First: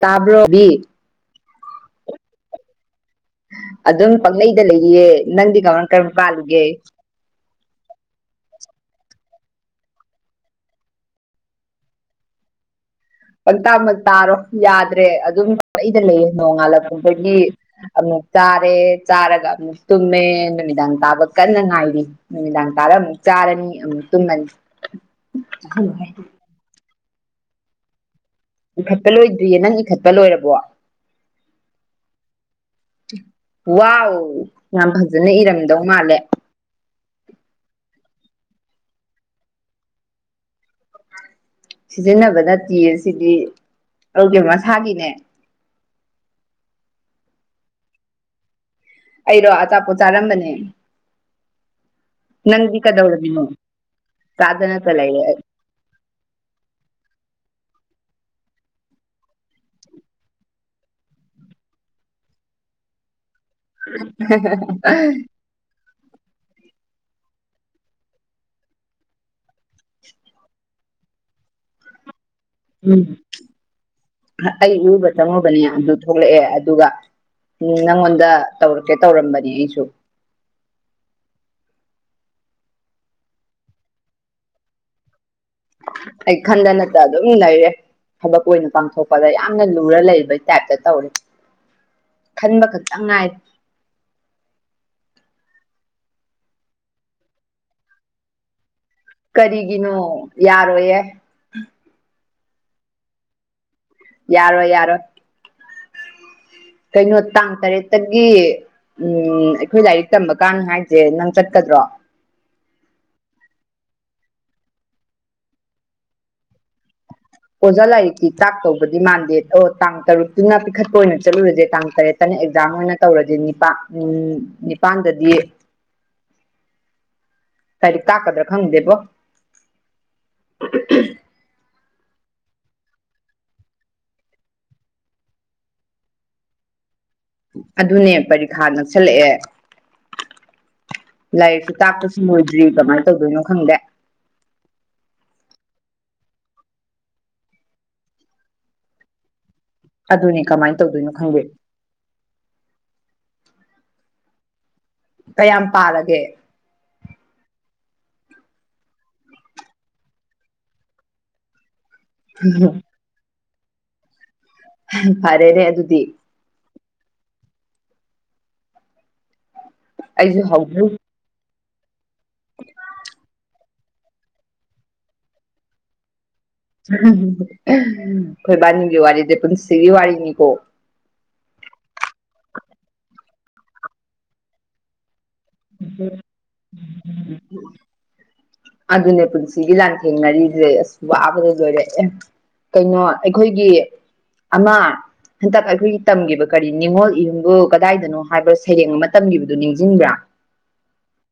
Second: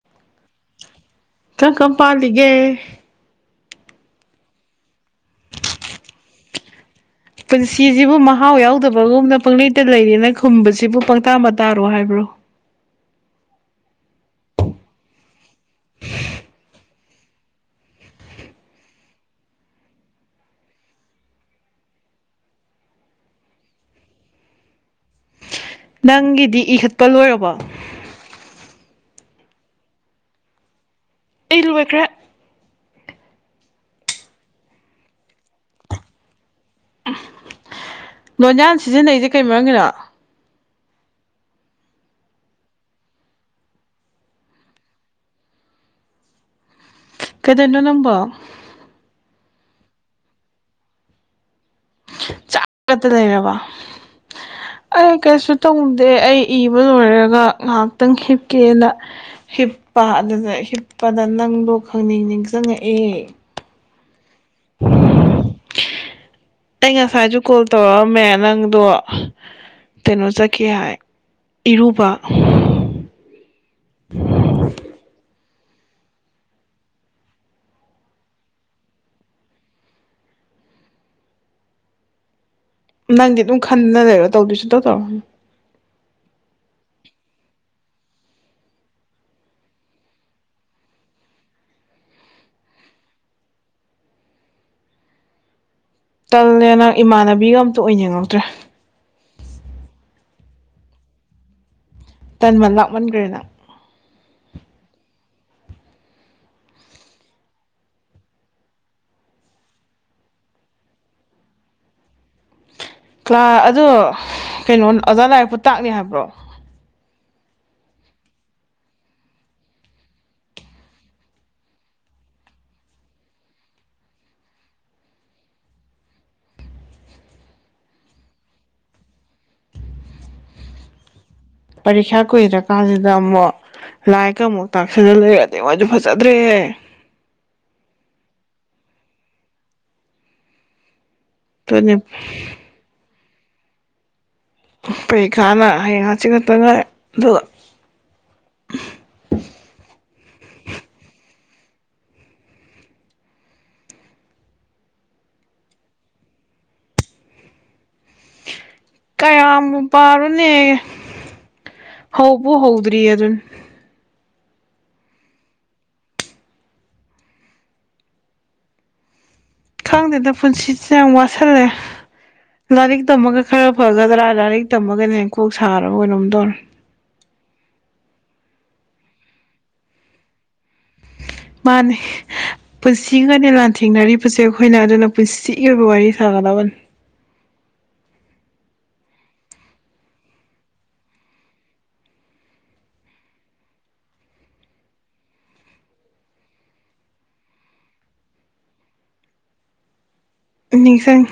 ꯇꯥꯕ꯭ꯔꯕꯤ ꯆ ꯀꯝ ꯄꯥꯜꯂꯤꯒꯦ ꯑꯗꯨꯝ ꯄꯥꯛꯪꯂꯩꯗ ꯂꯩꯔꯤꯌꯦ ꯅꯪꯗꯤ ꯀꯔꯃꯥꯏ ꯀꯔꯝꯕ ꯄꯥꯜꯂꯨꯒꯦ ꯄꯨꯟꯁꯤꯁꯤꯕꯨ ꯃꯍꯥꯎ ꯌꯥꯎꯗꯕꯒꯨꯝꯅ ꯄꯪꯩꯇ ꯂꯩꯔꯦꯅ ꯈꯨꯝꯕꯁꯤꯕꯨ ꯄꯪꯇꯥꯕ ꯇꯥꯔꯣ ꯍꯥꯏꯕ꯭ꯔꯣ [unintelligible] ꯄꯪꯇꯥꯃꯛ ꯇꯥꯔꯣ ꯌꯥꯗ꯭ꯔꯦ ꯑꯗꯨꯝ ꯑꯩꯗ ꯂꯩꯌꯦ ꯅꯣꯡꯉꯥꯜꯂꯛꯄꯗꯒꯤ ꯆꯥꯔꯦ ꯆꯥꯔꯒ ꯑꯃꯨꯛ ꯇꯨꯝꯃꯦ ꯅꯨꯃꯤꯗꯥꯡ ꯇꯥꯕ ꯀꯟꯅ ꯉꯥꯏꯔꯤ ꯅꯨꯃꯤꯗꯥꯡ ꯇꯥꯔꯨꯛ ꯆꯥꯔꯅꯤ ꯑꯃꯨ ꯇꯨꯝꯃꯅꯤ ꯅꯪꯒꯤꯗꯤ ꯏꯈꯠꯄ ꯂꯣꯏꯔꯕꯣ ꯏꯈꯠꯄ ꯂꯣꯏꯗ꯭ꯔꯤꯌꯦ ꯅꯪ ꯏꯈꯠꯄ ꯂꯣꯏꯔꯕꯣ ꯑꯩ ꯂꯣꯏꯈ꯭ꯔꯦ ꯋꯥꯎ ꯌꯥꯝ ꯐꯖꯅ ꯏꯔꯝꯗꯧ ꯃꯥꯜꯂꯦ ꯂꯣꯟꯌꯥꯟ ꯁꯤꯖꯤꯟꯅꯩꯁꯦ ꯀꯩ ꯃꯔꯝꯒꯤꯅꯣ ꯁꯤꯖꯤꯟꯅꯕ ꯅꯠꯇꯤꯌꯦ ꯁꯤꯗꯤ ꯑꯩꯒꯤ ꯃꯁꯥꯒꯤꯅꯦ ꯀꯩꯗꯧꯏꯅꯣ ꯅꯪꯕꯣ ꯑꯩꯔꯣ ꯑꯆꯥꯄꯣꯠ ꯆꯥꯔꯝꯕꯅꯦ ꯆꯥ ꯅꯪꯗꯤ [unintelligible] ꯀ ꯀꯗꯧꯔꯝꯃꯤꯅꯣ ꯂꯩꯔꯕ ꯆꯥꯗꯅꯇ ꯑꯩ ꯂꯩꯔꯦ ꯀꯩꯁꯨ ꯇꯧꯗꯦ ꯑꯩ ꯏꯕ ꯂꯣꯏꯔꯒ ꯉꯥꯏꯍꯥꯛ ꯇꯪ ꯍꯤꯞꯀꯦꯅ ꯍꯤꯞꯄꯥ ꯑꯗꯨꯗ ꯍꯤꯞꯄꯗ ꯅꯪꯗꯣ ꯈꯪꯅꯤꯡ ꯅꯤꯡꯁꯤꯡꯉꯛꯑꯦ ꯍꯦ ꯑꯩ [inaudible] ꯉꯁꯥꯏꯁꯨ ꯀꯣꯜ ꯇꯧꯔꯛꯑꯝꯃꯦ ꯅꯪꯗꯣ ꯀꯩꯅꯣ ꯆꯠꯈꯤ ꯍꯥꯏ ꯏꯔꯨꯕ ꯎꯝ ꯑꯩ ꯏꯔꯨꯕ ꯆꯪꯉꯨꯕꯅꯦ ꯑꯗꯨ ꯊꯣꯛꯂꯛꯑꯦ ꯑꯗꯨꯒ ꯎꯝ ꯅꯪꯉꯣꯟꯗ ꯇꯧꯔꯛꯀꯦ ꯇꯧꯔꯝꯕꯅꯦ ꯑꯩꯁꯨ ꯅꯪꯗꯤ ꯑꯗꯨꯝ ꯈꯟꯗꯅ ꯂꯩꯔꯣ ꯇꯧꯗꯤ ꯁꯨꯡꯇꯧ ꯇꯧꯔꯣꯅꯨ ꯑꯩ ꯈꯟꯗ ꯅꯠꯇ ꯑꯗꯨꯝ ꯂꯩꯥꯔꯦ ꯊꯕꯛ ꯑꯣꯏꯅ ꯄꯥꯡꯊꯣꯛꯄꯗ ꯌꯥꯝꯅ ꯂꯨꯔ ꯂꯩꯕꯩ ꯇꯥꯏꯞꯇ ꯇꯧꯔꯦ ꯈꯟꯕ ꯈꯛꯇꯪ ꯉꯥꯏ ꯇꯜꯂꯦ ꯅꯪ ꯏꯃꯥꯟꯅꯕꯤꯒ ꯑꯃꯠꯇ ꯑꯣꯏꯅꯤꯡꯉꯛꯇ꯭ꯔꯦ ꯀꯔꯤꯒꯤꯅꯣ ꯌꯥꯔꯣꯏꯌꯦ ꯇꯟꯃꯟ ꯂꯥꯛꯃꯟꯒ꯭ꯔꯦ ꯅꯪ ꯌꯥꯔꯣꯏ ꯌꯥꯔꯣꯏ ꯀꯩꯅꯣ ꯇꯥꯡ ꯇꯔꯦꯠꯇꯒꯤ ꯎꯝ ꯑꯩꯈꯣꯏ ꯂꯥꯏꯔꯤꯛ ꯇꯝꯕ ꯀꯥꯟ ꯍꯥꯏꯁꯦ ꯅꯪ ꯆꯠꯀꯗ꯭ꯔꯣ ꯀ꯭ꯂꯥ ꯑꯗꯣ ꯀꯩꯅꯣ ꯑꯣꯖꯥ ꯂꯥꯏꯔꯤꯛꯄꯨ ꯇꯥꯛꯅꯤ ꯍꯥꯏꯕ꯭ꯔꯣ ꯑꯣꯖꯥ ꯂꯥꯏꯔꯤꯛꯇꯤ ꯇꯥꯛꯇꯧꯕꯗꯤ ꯃꯥꯟꯗꯦ ꯗꯣ ꯇꯥꯡ ꯇꯔꯨꯛꯇꯨꯅ ꯄꯤꯈꯠꯄ ꯑꯣꯏꯅ ꯆꯠꯂꯨꯔꯁꯦ ꯇꯥꯡ ꯇꯔꯦꯠꯇꯅ ꯑꯦꯛꯖꯥꯝ ꯑꯣꯏꯅ ꯇꯧꯔꯗꯤ ꯅꯤꯄꯥꯛ ꯎꯝ ꯅꯤꯄꯥꯥꯟꯗꯗꯤ ꯂꯥꯏꯔꯤꯛ ꯇꯥꯛꯀꯗ꯭ꯔꯥ ꯈꯪꯗꯦꯕꯣ ꯄꯔꯤꯈ꯭ꯌꯥ ꯀꯨꯏꯗ꯭ꯔꯥ ꯀꯥꯟꯁꯤꯗ ꯑꯃꯨꯛ ꯂꯥꯏꯔꯤꯛꯀꯥ ꯑꯃꯨꯛ ꯇꯥꯛꯁꯤꯜꯂ ꯂꯩꯔꯗꯤ ꯃꯣꯏꯁꯨ ꯐꯖꯗ꯭ꯔꯦꯍꯦ ꯇ [inaudible] ꯑꯗꯨꯅꯦ ꯄꯔꯤꯈꯥ ꯅꯛꯁꯜꯂꯛꯑꯦ ꯂꯥꯏꯔꯤꯛꯁꯨ ꯑꯗꯨꯅꯤ ꯇꯥꯛꯄꯁꯨꯂꯣꯏꯗ꯭ꯔꯤ ꯀꯃꯥꯏ ꯇꯧꯗꯣꯏꯅꯣ ꯈꯪꯗꯦ ꯄꯔꯤꯈ꯭ꯌꯥꯅ ꯍꯌꯦꯡ ꯍꯡꯆꯤꯠ ꯈꯛꯇ ꯉꯥꯏꯔꯦ ꯑꯗꯨꯒ ꯑꯗꯨꯅꯦ ꯀꯃꯥꯏ ꯇꯧꯗꯣꯏꯅꯣ ꯈꯪꯒꯦ ꯀꯌꯥꯝ ꯄꯥꯔꯒꯦ ꯀꯌꯥꯝꯕꯨ ꯄꯥꯔꯨꯅꯦꯒꯦ ꯍꯧꯕꯨ ꯍꯧꯗ꯭ꯔꯤ ꯑꯗꯨꯅꯤ ꯐꯔꯦꯅꯦ ꯑꯗꯨꯗꯤ ꯈꯪꯗꯦꯗ ꯑꯩꯁꯨ ꯍꯧꯗ꯭ꯔꯤ ꯄꯨꯟꯁꯤꯁꯦ ꯌꯥꯝ ꯋꯥꯁꯜꯂꯦ ꯂꯥꯏꯔꯤꯛ ꯇꯝꯃꯒ ꯈꯔ ꯐꯒꯗ꯭ꯔꯥ ꯍꯥꯏꯔꯒ ꯂꯥꯏꯔꯤꯛ ꯇꯝꯃꯒꯅ ꯍꯦꯟꯅ ꯀꯣꯛ ꯁꯥꯔꯕ ꯀꯩꯅꯣꯝ ꯇꯧꯔꯦ ꯑꯩꯈꯣꯏꯕꯥꯏꯅꯤꯒꯤ ꯋꯥꯔꯤꯁꯦ ꯄꯨꯟꯁꯤꯒꯤ ꯋꯥꯔꯤꯅꯤꯀꯣ ꯃꯥꯅꯦ ꯄꯨꯟꯁꯤꯒꯅꯦ ꯂꯥꯟꯊꯦꯡꯅꯔꯤꯕꯁꯦ ꯑꯩꯈꯣꯏꯅ ꯑꯗꯨꯅ ꯄꯨꯁꯤꯒꯤ ꯑꯣꯏꯕ ꯋꯥꯔꯤ ꯁꯥꯒꯗꯕꯅꯤ ꯑꯗꯨꯅꯦ ꯄꯨꯟꯁꯤꯒꯤ ꯂꯥꯟꯊꯦꯡꯅꯔꯤꯁꯦ ꯑꯁ ꯋꯥꯕꯗ ꯂꯣꯏꯔꯦꯍꯦ ꯀꯩꯅꯣ ꯑꯩꯈꯣꯏꯒꯤ ꯑꯃꯥ ꯍꯟꯇꯛ ꯑꯩꯈꯣꯏꯒꯤ ꯇꯝꯒꯤꯕ ꯀꯔꯤ ꯅꯤꯡꯉꯣꯜ ꯏꯌꯨꯝꯕꯨ ꯀꯗꯥꯏꯗꯅꯣ ꯍꯥꯏꯕ ꯁꯩꯔꯦꯡ ꯑꯃ ꯇꯝꯈꯤꯕꯗꯨꯣ ꯅꯤꯡꯁꯤꯡꯕ꯭ꯔꯥ ꯅꯤꯁꯡ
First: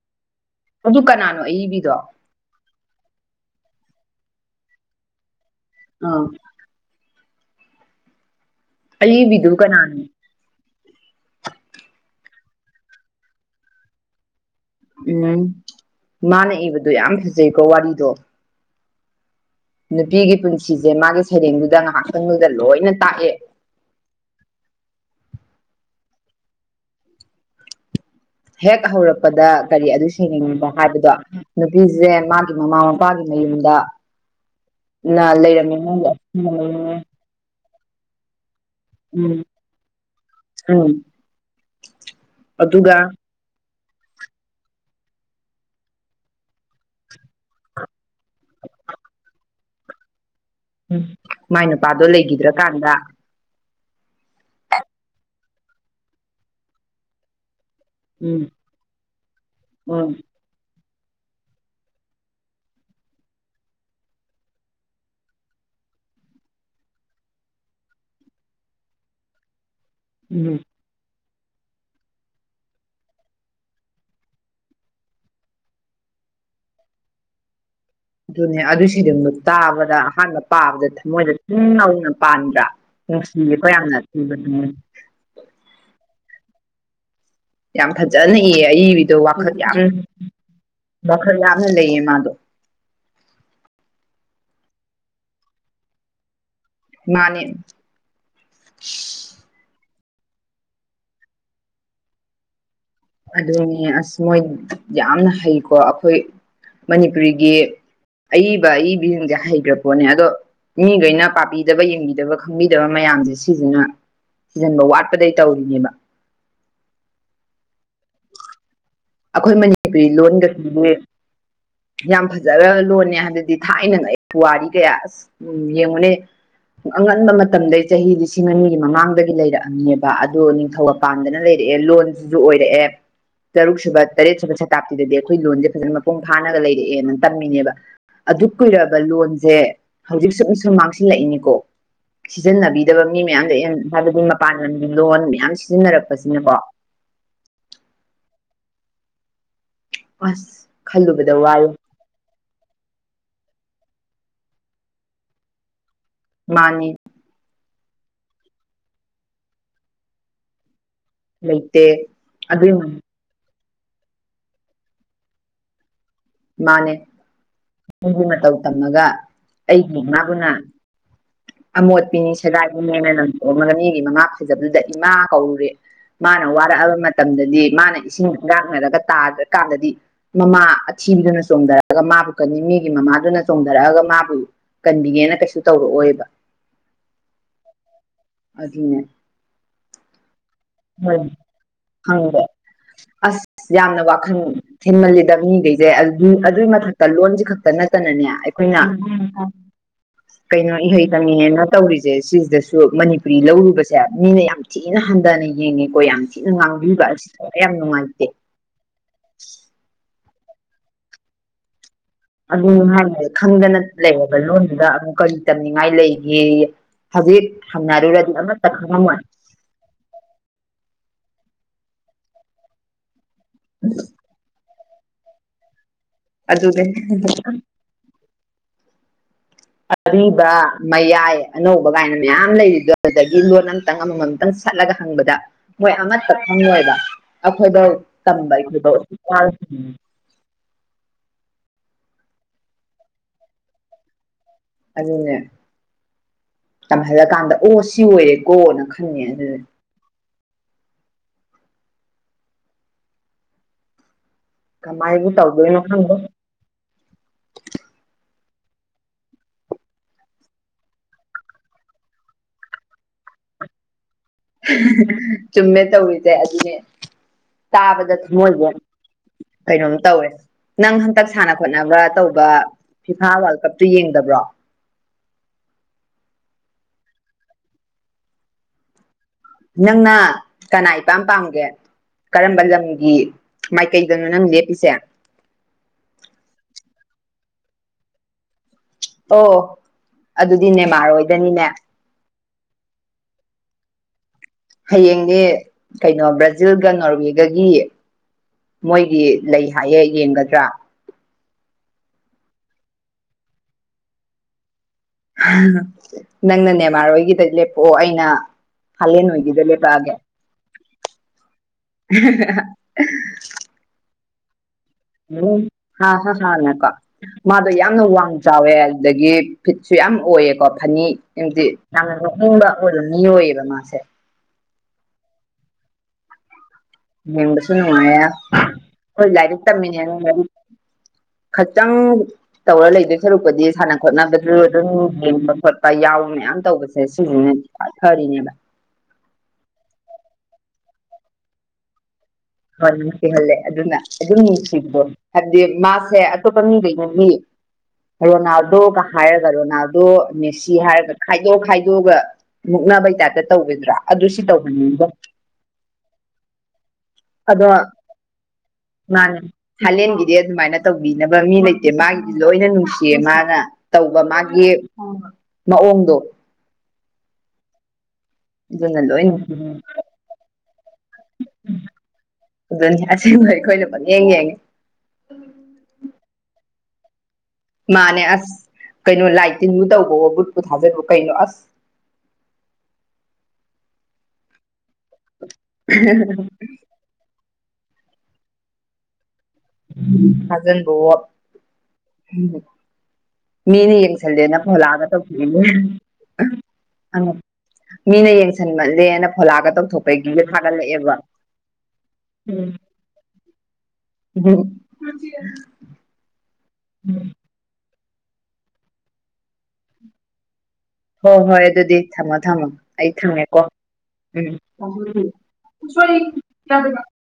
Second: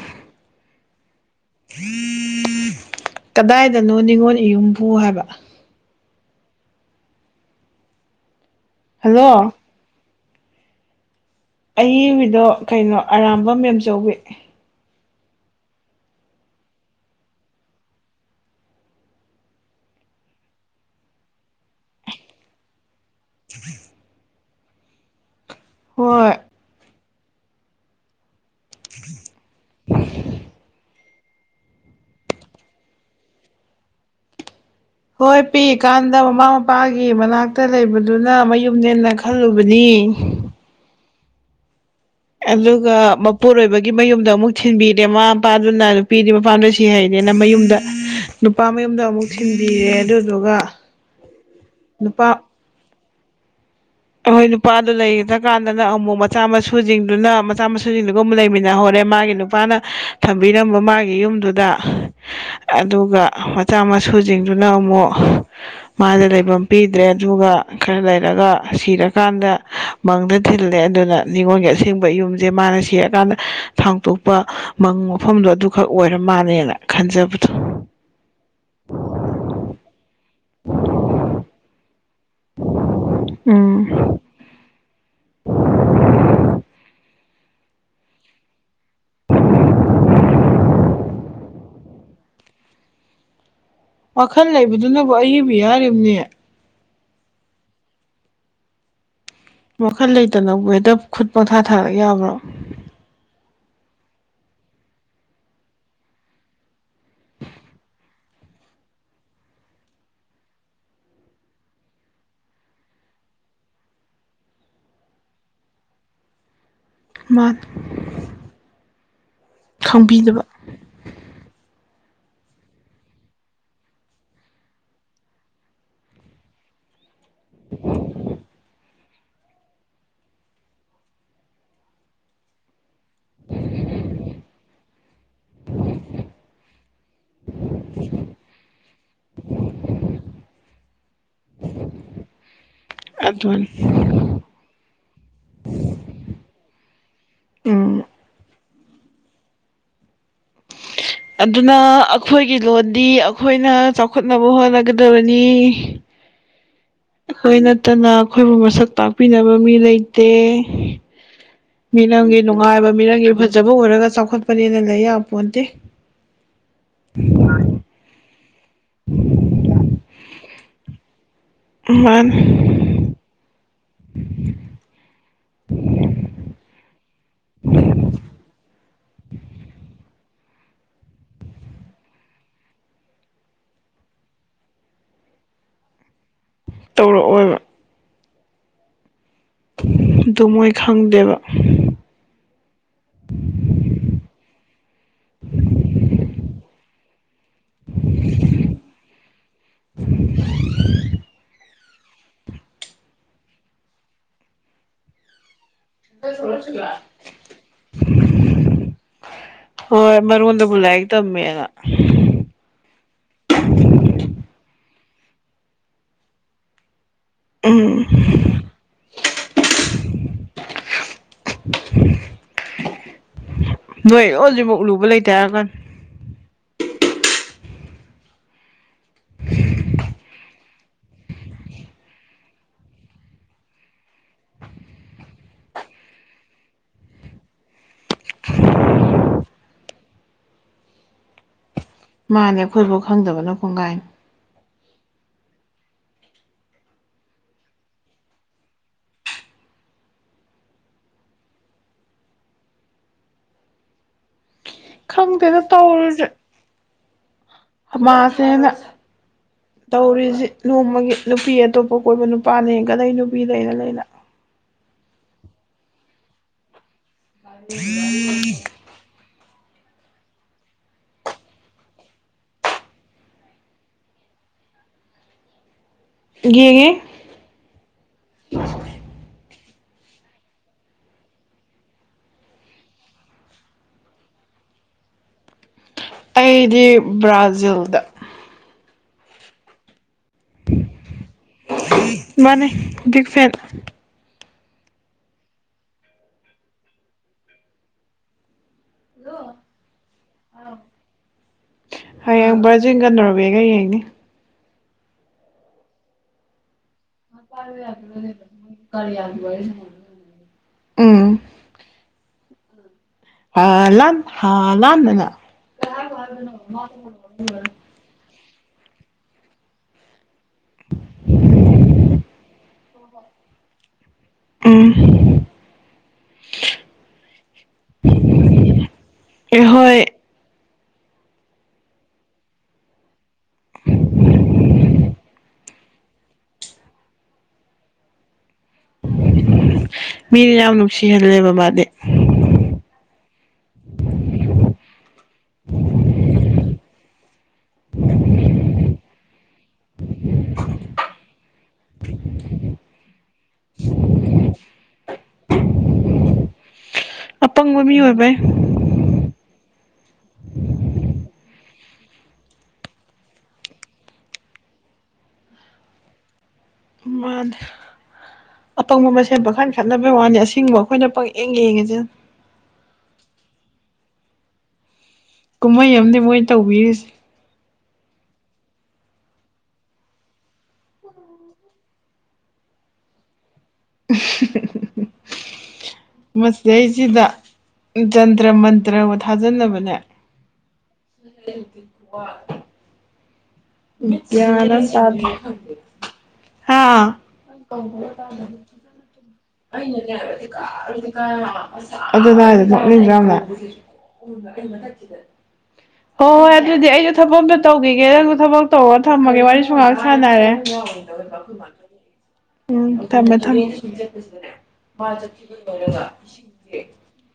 ꯑꯗꯨ ꯀꯅꯥ ꯀꯗꯥꯏꯗꯅꯣ ꯅꯤꯡꯉꯣꯜ ꯏꯌꯨꯝꯕꯨ ꯍꯥꯏꯕ ꯑ ꯑꯏꯕꯤꯗꯨ ꯍꯜꯂꯣ ꯀꯅꯥꯅꯣ ꯑꯏꯕꯤꯗꯣ ꯀꯩꯅꯣ ꯑꯔꯥꯝꯕꯝ ꯃꯦꯝꯆꯧꯕꯤ ꯎꯝ ꯃꯥꯅ ꯏꯕꯗꯣ ꯌꯥꯝ ꯐꯖꯩꯀꯣ ꯋꯥꯔꯤꯗꯣ ꯅꯨꯄꯤꯒꯤ ꯄꯨꯟꯁꯤꯁꯦ ꯃꯥꯒꯤ ꯁꯩꯔꯦꯡꯗꯨꯗ ꯉꯥꯏꯍꯥꯛꯇꯪꯗꯨꯗ ꯂꯣꯏꯅ ꯇꯥꯛꯑꯦ ꯍꯣꯏ ꯍꯦꯛ ꯍꯧꯔꯛꯄꯗ ꯀꯔꯤ ꯑꯗꯨ ꯁꯩꯔꯦꯡꯗꯨꯅ ꯍꯥꯏꯕꯗꯣ ꯅꯨꯄꯤꯁꯦ ꯃꯥꯒꯤ ꯃꯃꯥ ꯃꯄꯥꯒꯤ ꯃꯌꯨꯝꯗ ꯅ ꯍꯣꯏ ꯂꯩꯔꯝꯃꯤ ꯃꯣꯏꯒꯤ ꯄꯤꯛꯏꯀꯥꯟꯗ ꯃꯃꯥ ꯑꯁꯦꯡꯕ ꯃꯌꯨꯝꯅꯦ ꯃꯄꯥꯒꯤ ꯃꯅꯥꯛ ꯇ ꯂꯩꯕꯗꯨꯅ ꯃꯌꯨꯝꯅꯦꯅ ꯎꯝ ꯈꯜꯂꯨꯕꯅꯤ ꯎꯝ ꯑꯗꯨꯒ ꯃꯄꯨꯔꯣꯏꯕ ꯒꯤ ꯃꯌꯨꯝꯗ ꯑꯃꯨꯛ ꯊꯤꯟꯕꯤꯔꯦ ꯃꯃꯥ ꯃꯄꯥꯗꯨꯅ ꯅꯨꯄꯤꯗꯤ ꯃꯄꯥꯝꯗ ꯁꯤ ꯍꯩꯗꯦꯅ ꯃꯌꯨꯝꯗ ꯅꯨꯄꯥ ꯃꯌꯨꯝꯗ ꯑꯃꯨꯛ ꯊꯤꯟꯕꯤꯔꯦ ꯑꯗꯨ ꯎꯝ ꯃꯥꯏ ꯅꯨꯄꯥꯗꯣ ꯂꯩꯈꯤꯗ꯭ꯔꯀꯥꯟꯗ ꯑꯩꯈꯣꯏ ꯅꯨꯄꯥꯗꯨ ꯂꯩꯈꯤꯗ꯭ꯔ ꯀꯥꯟꯗꯅ ꯑꯃꯨꯛ ꯃꯆꯥ ꯃꯁꯨꯁꯤꯡꯗꯨꯅ ꯃꯆꯥ ꯃꯁꯨ ꯁꯖꯤꯒꯨꯝ ꯎꯝ ꯂꯩꯃꯤꯟꯅꯍꯧꯔꯦ ꯃꯥꯒꯤ ꯅꯨꯄꯥꯅ ꯎꯝ ꯊꯝꯕꯤꯔꯝꯕ ꯃꯥꯒꯤ ꯌꯨꯝꯗꯨꯗ ꯑꯗꯨꯒ ꯃꯆꯥ ꯃꯁꯨꯁꯤꯡꯗꯨꯅ ꯑꯃꯨꯛ ꯃꯥꯗ ꯂꯩꯐꯝ ꯄꯤꯗ꯭ꯔꯦ ꯑꯗꯨꯒ ꯈꯔ ꯂꯩꯔꯒ ꯁꯤꯔꯀꯥꯟꯗ ꯃꯪꯗ ꯎꯝ ꯊꯤꯜꯂꯦ ꯑꯗꯨꯅ ꯅꯤꯉꯣꯟꯜꯒꯤ ꯑꯁꯦꯡꯕ ꯌꯨꯝꯁꯦ ꯃꯥꯅ ꯁꯤꯔꯀꯥꯟꯗ ꯊꯥꯡꯇꯣꯛꯄ ꯃꯪ ꯃꯐꯝꯗꯣ ꯑꯗꯨꯈꯛ ꯑꯣꯏꯔꯝ ꯃꯥꯅꯦꯅ ꯈꯟꯖꯕꯗꯣ ꯑꯗꯨꯅꯦ ꯑꯗꯨ ꯁꯩꯔꯦꯡꯗꯣ ꯇꯥꯕꯗ ꯑꯍꯥꯟꯕ ꯄꯥꯕꯗ ꯊꯃꯣꯏꯗ ꯇꯤꯡ ꯂꯥꯎꯅ ꯄꯥꯟꯕ꯭ꯔꯥ ꯅꯨꯡꯁꯤꯌꯦꯀꯣ ꯌꯥꯝꯅ ꯎꯝ ꯊꯤꯕꯅꯦ [inaudible] ꯌꯥꯝ ꯐꯖꯅ ꯏ ꯑꯏꯕꯤꯗꯣ ꯋꯥꯈꯜ ꯌꯥꯝ ꯋꯥꯈꯜ ꯌꯥꯝꯅ ꯂꯩꯌꯦ ꯃꯥꯗꯣ ꯋꯥꯈꯜ ꯂꯩꯕꯗꯨꯅꯕꯨ ꯑꯏꯕꯨ ꯍꯥꯏꯔꯤꯕꯅꯤ ꯃꯥꯅꯤ ꯋꯥꯈꯜ ꯂꯩꯇꯅꯕꯨ ꯍꯦꯛꯇ ꯈꯨꯠ ꯄꯪꯊꯥ ꯊꯥꯔꯛ ꯌꯥꯕ꯭ꯔꯣ ꯑꯗꯨꯅꯦ ꯑꯁ ꯃꯣꯏ ꯌꯥꯝꯅ ꯍꯩꯀꯣ ꯑꯩꯈꯣꯏ ꯃꯅꯤꯄꯨꯔꯤꯒꯤ ꯑꯏꯕ ꯑꯏꯕꯤꯁꯤꯡꯁꯦ ꯍꯩꯈ꯭ꯔ ꯄꯣꯠꯅꯦ ꯑꯗꯣ ꯃꯤꯈꯩꯅ ꯄꯥꯕꯤꯗꯕ ꯌꯦꯡꯕꯤꯗꯕ ꯈꯪꯕꯤꯗꯕ ꯃꯌꯥꯝꯁꯦ ꯁꯤꯁꯤꯅ ꯊꯤꯖꯤꯟꯕ ꯋꯥꯠꯄꯗꯒꯤ ꯇꯧꯔꯤꯅꯦꯕ ꯃꯥꯅꯤ ꯑꯩꯈꯣꯏ ꯃꯅꯤꯄꯨꯔꯤ ꯂꯣꯟꯒꯁꯤꯗꯤ ꯌꯥꯝ ꯐꯖꯒꯔꯕ ꯂꯣꯟꯅꯦ ꯍꯥꯏꯕꯗꯤ ꯊꯥꯏꯅ ꯄꯨꯋꯥꯔꯤ ꯀꯌꯥ ꯑꯁ ꯎ ꯌꯦꯡꯉꯨꯅꯦ ꯑꯉꯟꯕ ꯃꯇꯝꯗꯒꯤ ꯆꯍꯤ ꯂꯤꯁꯤꯡ ꯑꯅꯤꯒꯤ ꯃꯃꯥꯡꯗꯒꯤ ꯂꯩꯔꯛꯑꯝꯅꯦꯕ ꯑꯗꯣ ꯅꯤꯡꯊꯧꯒ ꯄꯥꯟꯗꯅ ꯂꯩꯔ ꯑꯦ ꯂꯣꯟꯁꯤꯁꯨ ꯑꯣꯏꯔꯛꯑꯦ ꯇꯔꯨꯛ ꯁꯨꯕ ꯇꯔꯦꯠ ꯁꯨꯕ ꯁꯇꯥꯞꯇꯤꯗꯗꯤ ꯑꯩꯈꯣꯏ ꯂꯣꯟꯁꯦ ꯐꯖꯅ ꯃꯄꯨꯡ ꯐꯥꯅꯒ ꯂꯩꯔꯛꯑꯦꯅ ꯇꯝꯃꯤꯅꯦꯕ ꯑꯗꯨꯛ ꯀꯨꯏꯔ ꯂꯕ ꯂꯣꯟꯁꯦ ꯍꯧꯖꯤꯛ ꯁꯨꯝ ꯁꯨꯝ ꯃꯥꯡꯁꯤꯜꯂꯛꯏꯅꯤꯀꯣ ꯁꯤꯖꯤꯟꯅꯕ ꯕ ꯃꯤ ꯃꯌꯥꯝꯗꯣ ꯑꯗꯨꯅꯤ ꯍꯥꯏꯕꯗꯤ ꯃꯄꯥꯟ ꯂꯝꯅꯦ ꯂꯣꯟ ꯃꯌꯥꯝ ꯁꯤꯖꯤꯟꯅꯔꯛꯄꯁꯤꯅꯀꯣ ꯎꯝ ꯁ ꯑꯗꯨꯅ ꯑꯩꯈꯣꯏꯒꯤ ꯂꯣꯟꯗꯤ ꯑꯩꯈꯣꯏꯅ ꯆꯥꯎꯈꯠꯅꯕ ꯍꯣꯠꯅꯒꯗꯕꯅꯤ ꯃꯥꯅꯤ ꯑꯩꯈꯣꯏ ꯅꯠꯇꯅ ꯑꯩꯈꯣꯏꯕꯨ ꯃꯁꯛ ꯇꯥꯛꯄꯤꯅꯕ ꯃꯤ ꯂꯩꯇꯦ ꯂꯩꯇꯦ ꯃꯤꯔꯝꯒꯤ ꯑꯗꯨꯏ ꯅꯨꯡꯉꯥꯏꯕ ꯃꯤꯔꯝꯒꯤ ꯐꯖ ꯖꯕ ꯎꯔꯒ ꯆꯥꯎꯈꯠꯄꯅꯦꯅ ꯂꯩ ꯌꯥꯄꯣꯟꯇꯦ ꯃꯥꯅꯦ ꯃꯤꯒꯤ ꯃꯇꯧ ꯇꯝꯃꯒ ꯑꯩꯒꯤ ꯏꯃꯥꯕꯨꯅ ꯑꯃꯣꯠꯄꯤꯅꯤ ꯃꯥꯅꯤ ꯁꯦꯒꯥꯏꯕꯤꯅꯦꯅ ꯂꯪꯊꯣꯛꯑꯝꯃꯒ ꯃꯤꯒꯤ ꯃꯃꯥ ꯐꯖꯕꯤꯗꯨꯗ ꯏꯃꯥ ꯀꯧꯔꯨꯔꯦ ꯃꯥꯅ ꯋꯥꯔꯛꯑꯕ ꯃꯇꯝꯗꯗꯤ ꯃꯥꯅ ꯏꯁꯤꯡ ꯏꯉꯥꯛꯅꯔꯒ ꯇꯥꯗ꯭ꯔꯀꯥꯟꯗꯗꯤ ꯃꯃꯥ ꯁꯤꯗꯨꯅ ꯆꯣꯡꯊꯔꯛꯑꯒ ꯃꯥꯕꯨ ꯀꯟꯅꯤ ꯃꯤꯒꯤ ꯃꯃꯥꯗꯨꯅ ꯆꯣꯡꯊꯔꯛꯑꯒ ꯃꯥꯕꯨ ꯀꯟꯕꯤꯒꯦꯅ ꯀꯩꯁꯨ ꯇꯧꯔꯛꯑꯣ ꯑꯣꯏꯕ ꯇꯧꯔꯛꯑꯣꯕ ꯑꯗꯨꯅꯦ [inaudible] ꯑꯩ ꯈꯪꯗꯦꯕ ꯍꯪꯦ ꯑꯁ ꯌꯥꯝꯅ ꯋꯥꯈꯜ ꯊꯤꯟꯃꯜꯂꯤꯗ ꯃꯤꯈꯩꯁꯦ ꯑꯗꯨꯏ ꯃꯊꯛꯇ ꯂꯣꯟꯁꯤ ꯈꯛꯇ ꯅꯠꯇꯅꯅꯦ ꯑꯩꯈꯣꯏꯅ ꯀꯩꯅꯣ ꯏꯍꯩꯒꯪꯉꯦꯅ ꯇꯧꯔꯤꯁꯦ ꯁꯤꯁꯤꯗꯁꯨ ꯃꯅꯤꯄꯨꯔꯤ ꯂꯧꯔꯨꯕꯁꯦ ꯃꯤꯅ ꯌꯥꯝ ꯊꯤꯅ ꯍꯟꯊꯅꯩ ꯌꯦꯡꯉꯦꯀꯣ ꯌꯥꯝ ꯊꯤꯅ ꯉꯥꯡꯕꯤꯕ ꯑꯁꯤꯗ ꯌꯥꯝ ꯅꯨꯡꯉꯥꯏꯇꯦ ꯃꯔ ꯍꯗ ꯨꯂꯥꯏꯒ ꯇꯝꯃꯦꯦꯅ ꯑꯗꯨꯝ ꯍꯥꯏꯅ ꯈꯪꯗꯅ ꯂꯩꯔꯕ ꯂꯣꯟꯗꯨꯗ ꯑꯃꯨꯛ ꯀꯔꯤ ꯇꯝꯅꯤꯡꯉꯥꯏ ꯂꯩꯒꯦ ꯍꯧꯖꯤꯛ ꯎꯝ ꯍꯪꯅꯔꯨꯔꯗꯤ ꯑꯃꯠꯇ ꯈꯪꯉꯝꯃꯣꯏ [inaudible] ꯅꯣꯏ ꯍꯧꯖꯤꯛꯐꯥꯎ ꯂꯨꯕ ꯂꯩꯇꯦ ꯍꯥꯏꯔꯀꯥꯟ ꯑꯗꯨ ꯑꯗꯨꯒ ꯑ ꯑꯔꯤꯕ ꯃꯌꯥꯏ ꯑꯅꯧꯕ ꯀꯥꯏꯅ ꯃꯌꯥꯝ ꯂꯩꯔꯤꯗꯗꯒꯤ ꯂꯣꯟ ꯑꯃꯇꯪ ꯑꯃꯃꯝꯇꯪ ꯁꯠꯂꯒ ꯍꯪꯉ ꯪ ꯃꯣꯏ ꯑꯃꯠꯇ ꯐꯪꯉꯣꯏꯕ ꯑꯩꯈꯣꯏꯗꯧ ꯇꯝꯕ ꯑꯩꯈꯣꯏꯗ ꯃꯥꯅꯦ ꯑꯩꯈꯣꯏꯕꯨꯥꯎ ꯈꯪꯗꯕꯅ ꯀꯣꯡꯒꯥꯏꯅꯤ ꯑꯗꯨꯗꯅꯦꯦ ꯇꯝꯍꯜꯂꯀꯥꯟꯗ ꯑꯣ ꯁꯤ ꯑꯣꯏꯔꯦꯀꯣꯅ ꯈꯟꯉꯦ ꯑꯗꯨꯗꯤ [inaudible] ꯀꯃꯥꯏꯕꯨ ꯈꯪꯗꯦꯗ ꯇꯥꯎꯗꯅ ꯈꯪꯗ ꯃꯥꯁꯦꯅ ꯇꯧꯔꯤꯁꯤ ꯅꯣꯡꯃꯒꯤ ꯅꯨꯄꯤ ꯑꯇꯣꯞꯄ ꯀꯣꯏꯕ ꯅꯨꯄꯥꯅꯦ ꯀꯗ ꯅꯨꯄꯤꯗꯩꯅ ꯂꯩꯅ ꯆꯨꯝꯃꯦ ꯇꯧꯔꯤꯁꯦ ꯑꯗꯨꯅꯦ ꯇꯥꯕꯗ ꯊꯨꯝꯃꯣꯏꯁꯦ ꯀꯩꯅꯣꯝ ꯇꯧꯋꯦ ꯅꯪ ꯍꯟꯇꯛ ꯁꯥꯟꯅ ꯈꯣꯠꯅꯕ ꯇꯧꯕ ꯐꯤꯐꯥ ꯋꯥꯔꯜ ꯀꯞꯇꯨ ꯌꯦꯡꯗꯕ꯭ꯔꯣ [unintelligible] ꯌꯦꯅꯦꯦ ꯅꯪꯅ ꯀꯅꯥ ꯏꯄꯥꯝ ꯄꯥꯝꯒꯦ ꯀꯔꯝꯕ ꯂꯝꯒꯤ ꯃꯥꯏꯀꯩꯗꯅꯣ ꯅꯪ ꯂꯦꯞꯄꯤꯁꯦ ꯑꯩꯗꯤ ꯕ꯭ꯔꯥꯖꯤꯜꯗ ꯑꯣ ꯑꯗꯨꯗꯤ ꯅꯦꯃꯥꯔꯣꯏꯗꯅꯤꯅꯦ ꯃꯥꯅꯤ ꯛ ꯐꯦꯟ ꯍꯌꯦꯡꯅꯦ ꯀꯩꯅꯣ ꯕ꯭ꯔꯥꯖꯤꯜꯒ ꯅꯣꯔꯋꯦꯒꯒꯤ ꯃꯣꯏꯒꯤ ꯂꯩ ꯍꯥꯏꯌꯦꯦ ꯌꯦꯡꯒꯗ꯭ꯔꯥ ꯍꯌꯦꯡ ꯕꯔꯖꯤꯡꯒꯟꯅꯕꯦꯒ ꯌꯦꯡꯅꯤ ꯅꯪ ꯅꯅꯦ ꯌꯥꯝ ꯃꯔꯣꯏꯒꯤꯗ ꯂꯦꯞꯄꯛꯑꯣ ꯑꯩꯅ ꯐꯥꯂꯦꯟ ꯍꯣꯏꯒꯤꯗ ꯂꯦꯞꯄꯛꯑꯒꯦ ꯎꯝ [unintelligible] ꯑ ꯂ ꯎꯝ ꯍꯥ ꯍꯥ ꯍꯥꯟꯅꯀꯣ ꯃꯥꯗꯣ ꯌꯥꯝꯅ ꯋꯥꯡꯕ ꯆꯥꯎꯋꯦ ꯑꯗꯨꯗꯒꯤ ꯐꯤꯠꯁꯨ ꯌꯥꯝ ꯑꯣꯏꯌꯦ ꯀꯣ ꯐꯅꯤ ꯑꯝꯗꯤ ꯌꯥꯝꯅ ꯂꯣꯛꯅꯤꯡꯕ ꯑꯣꯏꯕ ꯃꯤꯑꯣ ꯑꯣꯏꯏꯌꯦꯕ ꯃꯥꯁꯦ ꯎꯝ ꯌꯦꯕꯁꯨ ꯅꯨꯡꯉꯥꯏꯌꯦ ꯑꯩꯈꯣꯏ ꯂꯥꯏꯔꯤꯛ ꯑꯩꯍꯣꯏ ꯇꯝꯃꯤꯅꯦꯅꯔꯤ ꯈꯈꯤꯇꯪ ꯇꯧꯔ ꯂꯩꯗꯣꯏ ꯁꯔꯨꯛꯄꯗꯤ ꯁꯥꯟꯅ ꯈꯣꯠꯅꯕꯁꯨ ꯑꯗꯨꯝ ꯌꯦꯡꯕ ꯈꯣꯠꯄ ꯌꯥꯎ ꯃꯌꯥꯝ ꯇꯧꯕꯁꯦ ꯁꯤꯁꯤꯅ ꯐꯔꯤꯅꯦꯕ ꯃꯤꯅ ꯌꯥꯝ ꯅꯨꯡꯁꯤꯍꯜꯂꯦ ꯕꯕꯥꯗꯤ ꯍꯣꯏ ꯅꯨꯡꯁꯤꯍꯜꯂꯦ ꯑꯗꯨꯅ ꯑꯗꯨꯝ ꯅꯨꯡꯁꯤꯕꯗꯣ ꯍꯥꯏꯕꯗꯤ ꯃꯥꯁꯦ ꯑꯇꯣꯞꯄ ꯃꯤꯗꯩꯅ ꯃꯤ ꯍ ꯋꯥ ꯅ ꯑꯗꯣ ꯀ ꯍꯥꯏ ꯔꯣꯅꯥꯜꯗꯣ ꯃꯦꯁꯤ ꯍꯥꯏꯔꯒ ꯈꯥꯏꯗꯣꯛ ꯈꯥꯏꯗꯣꯛꯑꯒ ꯃꯨꯛꯅꯕꯩ ꯇꯥꯔꯦ ꯇꯧꯒꯗ꯭ꯔꯥ ꯑꯗꯨ ꯁꯤ ꯇꯧꯍꯟꯅꯤꯡꯕꯣ ꯑꯗꯣ ꯑꯄꯪꯕ ꯃꯤ ꯑꯣꯏꯕꯩ ꯃꯥꯅ ꯊꯥꯏꯂꯦꯟꯒꯤꯗꯤ ꯑꯗꯨꯃꯥꯏꯅ ꯇꯧꯕꯤꯅꯕ ꯃꯤ ꯂꯩ ꯦ ꯃꯥꯒꯤꯗꯤ ꯂꯣꯏꯅ ꯅꯨꯡꯁꯤꯌꯦ ꯃꯥꯅ ꯇꯧꯕ ꯃꯥꯒꯤ ꯃꯑꯣꯡꯗꯣ ꯃꯥꯗ ꯑꯗꯨꯅ ꯑꯄꯪꯕ ꯂꯣꯏ ꯃꯁꯦꯟ ꯄꯥꯈꯜ ꯈꯠꯅꯕꯩ ꯋꯥꯅꯤ ꯑꯁꯤꯡꯕ ꯑꯩꯈꯣꯏꯅ ꯄꯪꯌꯦꯡ ꯌꯦꯡꯉꯁꯦ ꯑꯗꯨꯅꯦ ꯑꯁꯤꯡꯕ ꯑꯩꯈꯣꯏꯅ ꯄ ꯌꯦꯡ ꯌꯦꯡꯉꯦ ꯀꯨꯝꯍꯩ ꯑꯃꯗꯤ ꯃꯣꯏ ꯇꯧꯕꯤꯔꯤꯁꯦ ꯃꯥꯅꯦ ꯑꯁ ꯀꯩꯅꯣ ꯂꯥꯏꯇꯤꯟꯕꯨ ꯇꯧꯕꯣ ꯕꯨꯨꯠꯄꯨ ꯊꯥꯖꯤꯟꯕꯨ ꯀꯩꯅꯣ ꯑꯁ ꯃꯁꯤ ꯑꯩꯁꯤꯗ ꯖꯟꯇ꯭ꯔ ꯃꯟꯇ꯭ꯔꯕꯨ ꯊꯥꯖꯟꯅꯕꯅꯦ ꯊꯥꯖꯟꯕꯋꯣ ꯀꯋꯥ ꯃꯤꯅ ꯌꯦꯡꯁꯤꯜꯗꯦꯅ ꯐꯣꯂꯥꯛꯑꯒ ꯇꯧꯅꯦ ꯍꯥꯥ ꯑ ꯃꯤꯅ ꯌꯦꯡꯁꯟꯕꯜꯂꯦꯅ ꯑꯗꯨꯝꯗ [inaudible] ꯎꯝ ꯍꯣꯏ ꯍꯣꯏ ꯑꯗꯨꯗꯤ ꯑꯩꯁꯨ ꯊꯕꯛ ꯑꯝꯇ ꯇꯧꯒꯤ ꯏꯒꯦ ꯅꯪꯕꯨ ꯊꯕꯛ ꯇꯧꯔꯒ ꯊꯝꯃꯒꯦ ꯋꯥꯔꯤꯁꯨ ꯉꯥꯏꯍꯥꯛ ꯁꯥꯟꯅꯔꯦ ꯍꯣꯏ ꯍꯣꯏ ꯑꯗꯨꯗꯤ ꯊꯝꯃꯣ ꯊꯝꯃꯣ ꯎꯝ ꯑꯩ ꯊꯝꯃꯦ ꯊꯝꯃꯦꯀꯣ ꯊꯝꯃꯦ ꯎꯝ ꯔ [inaudible]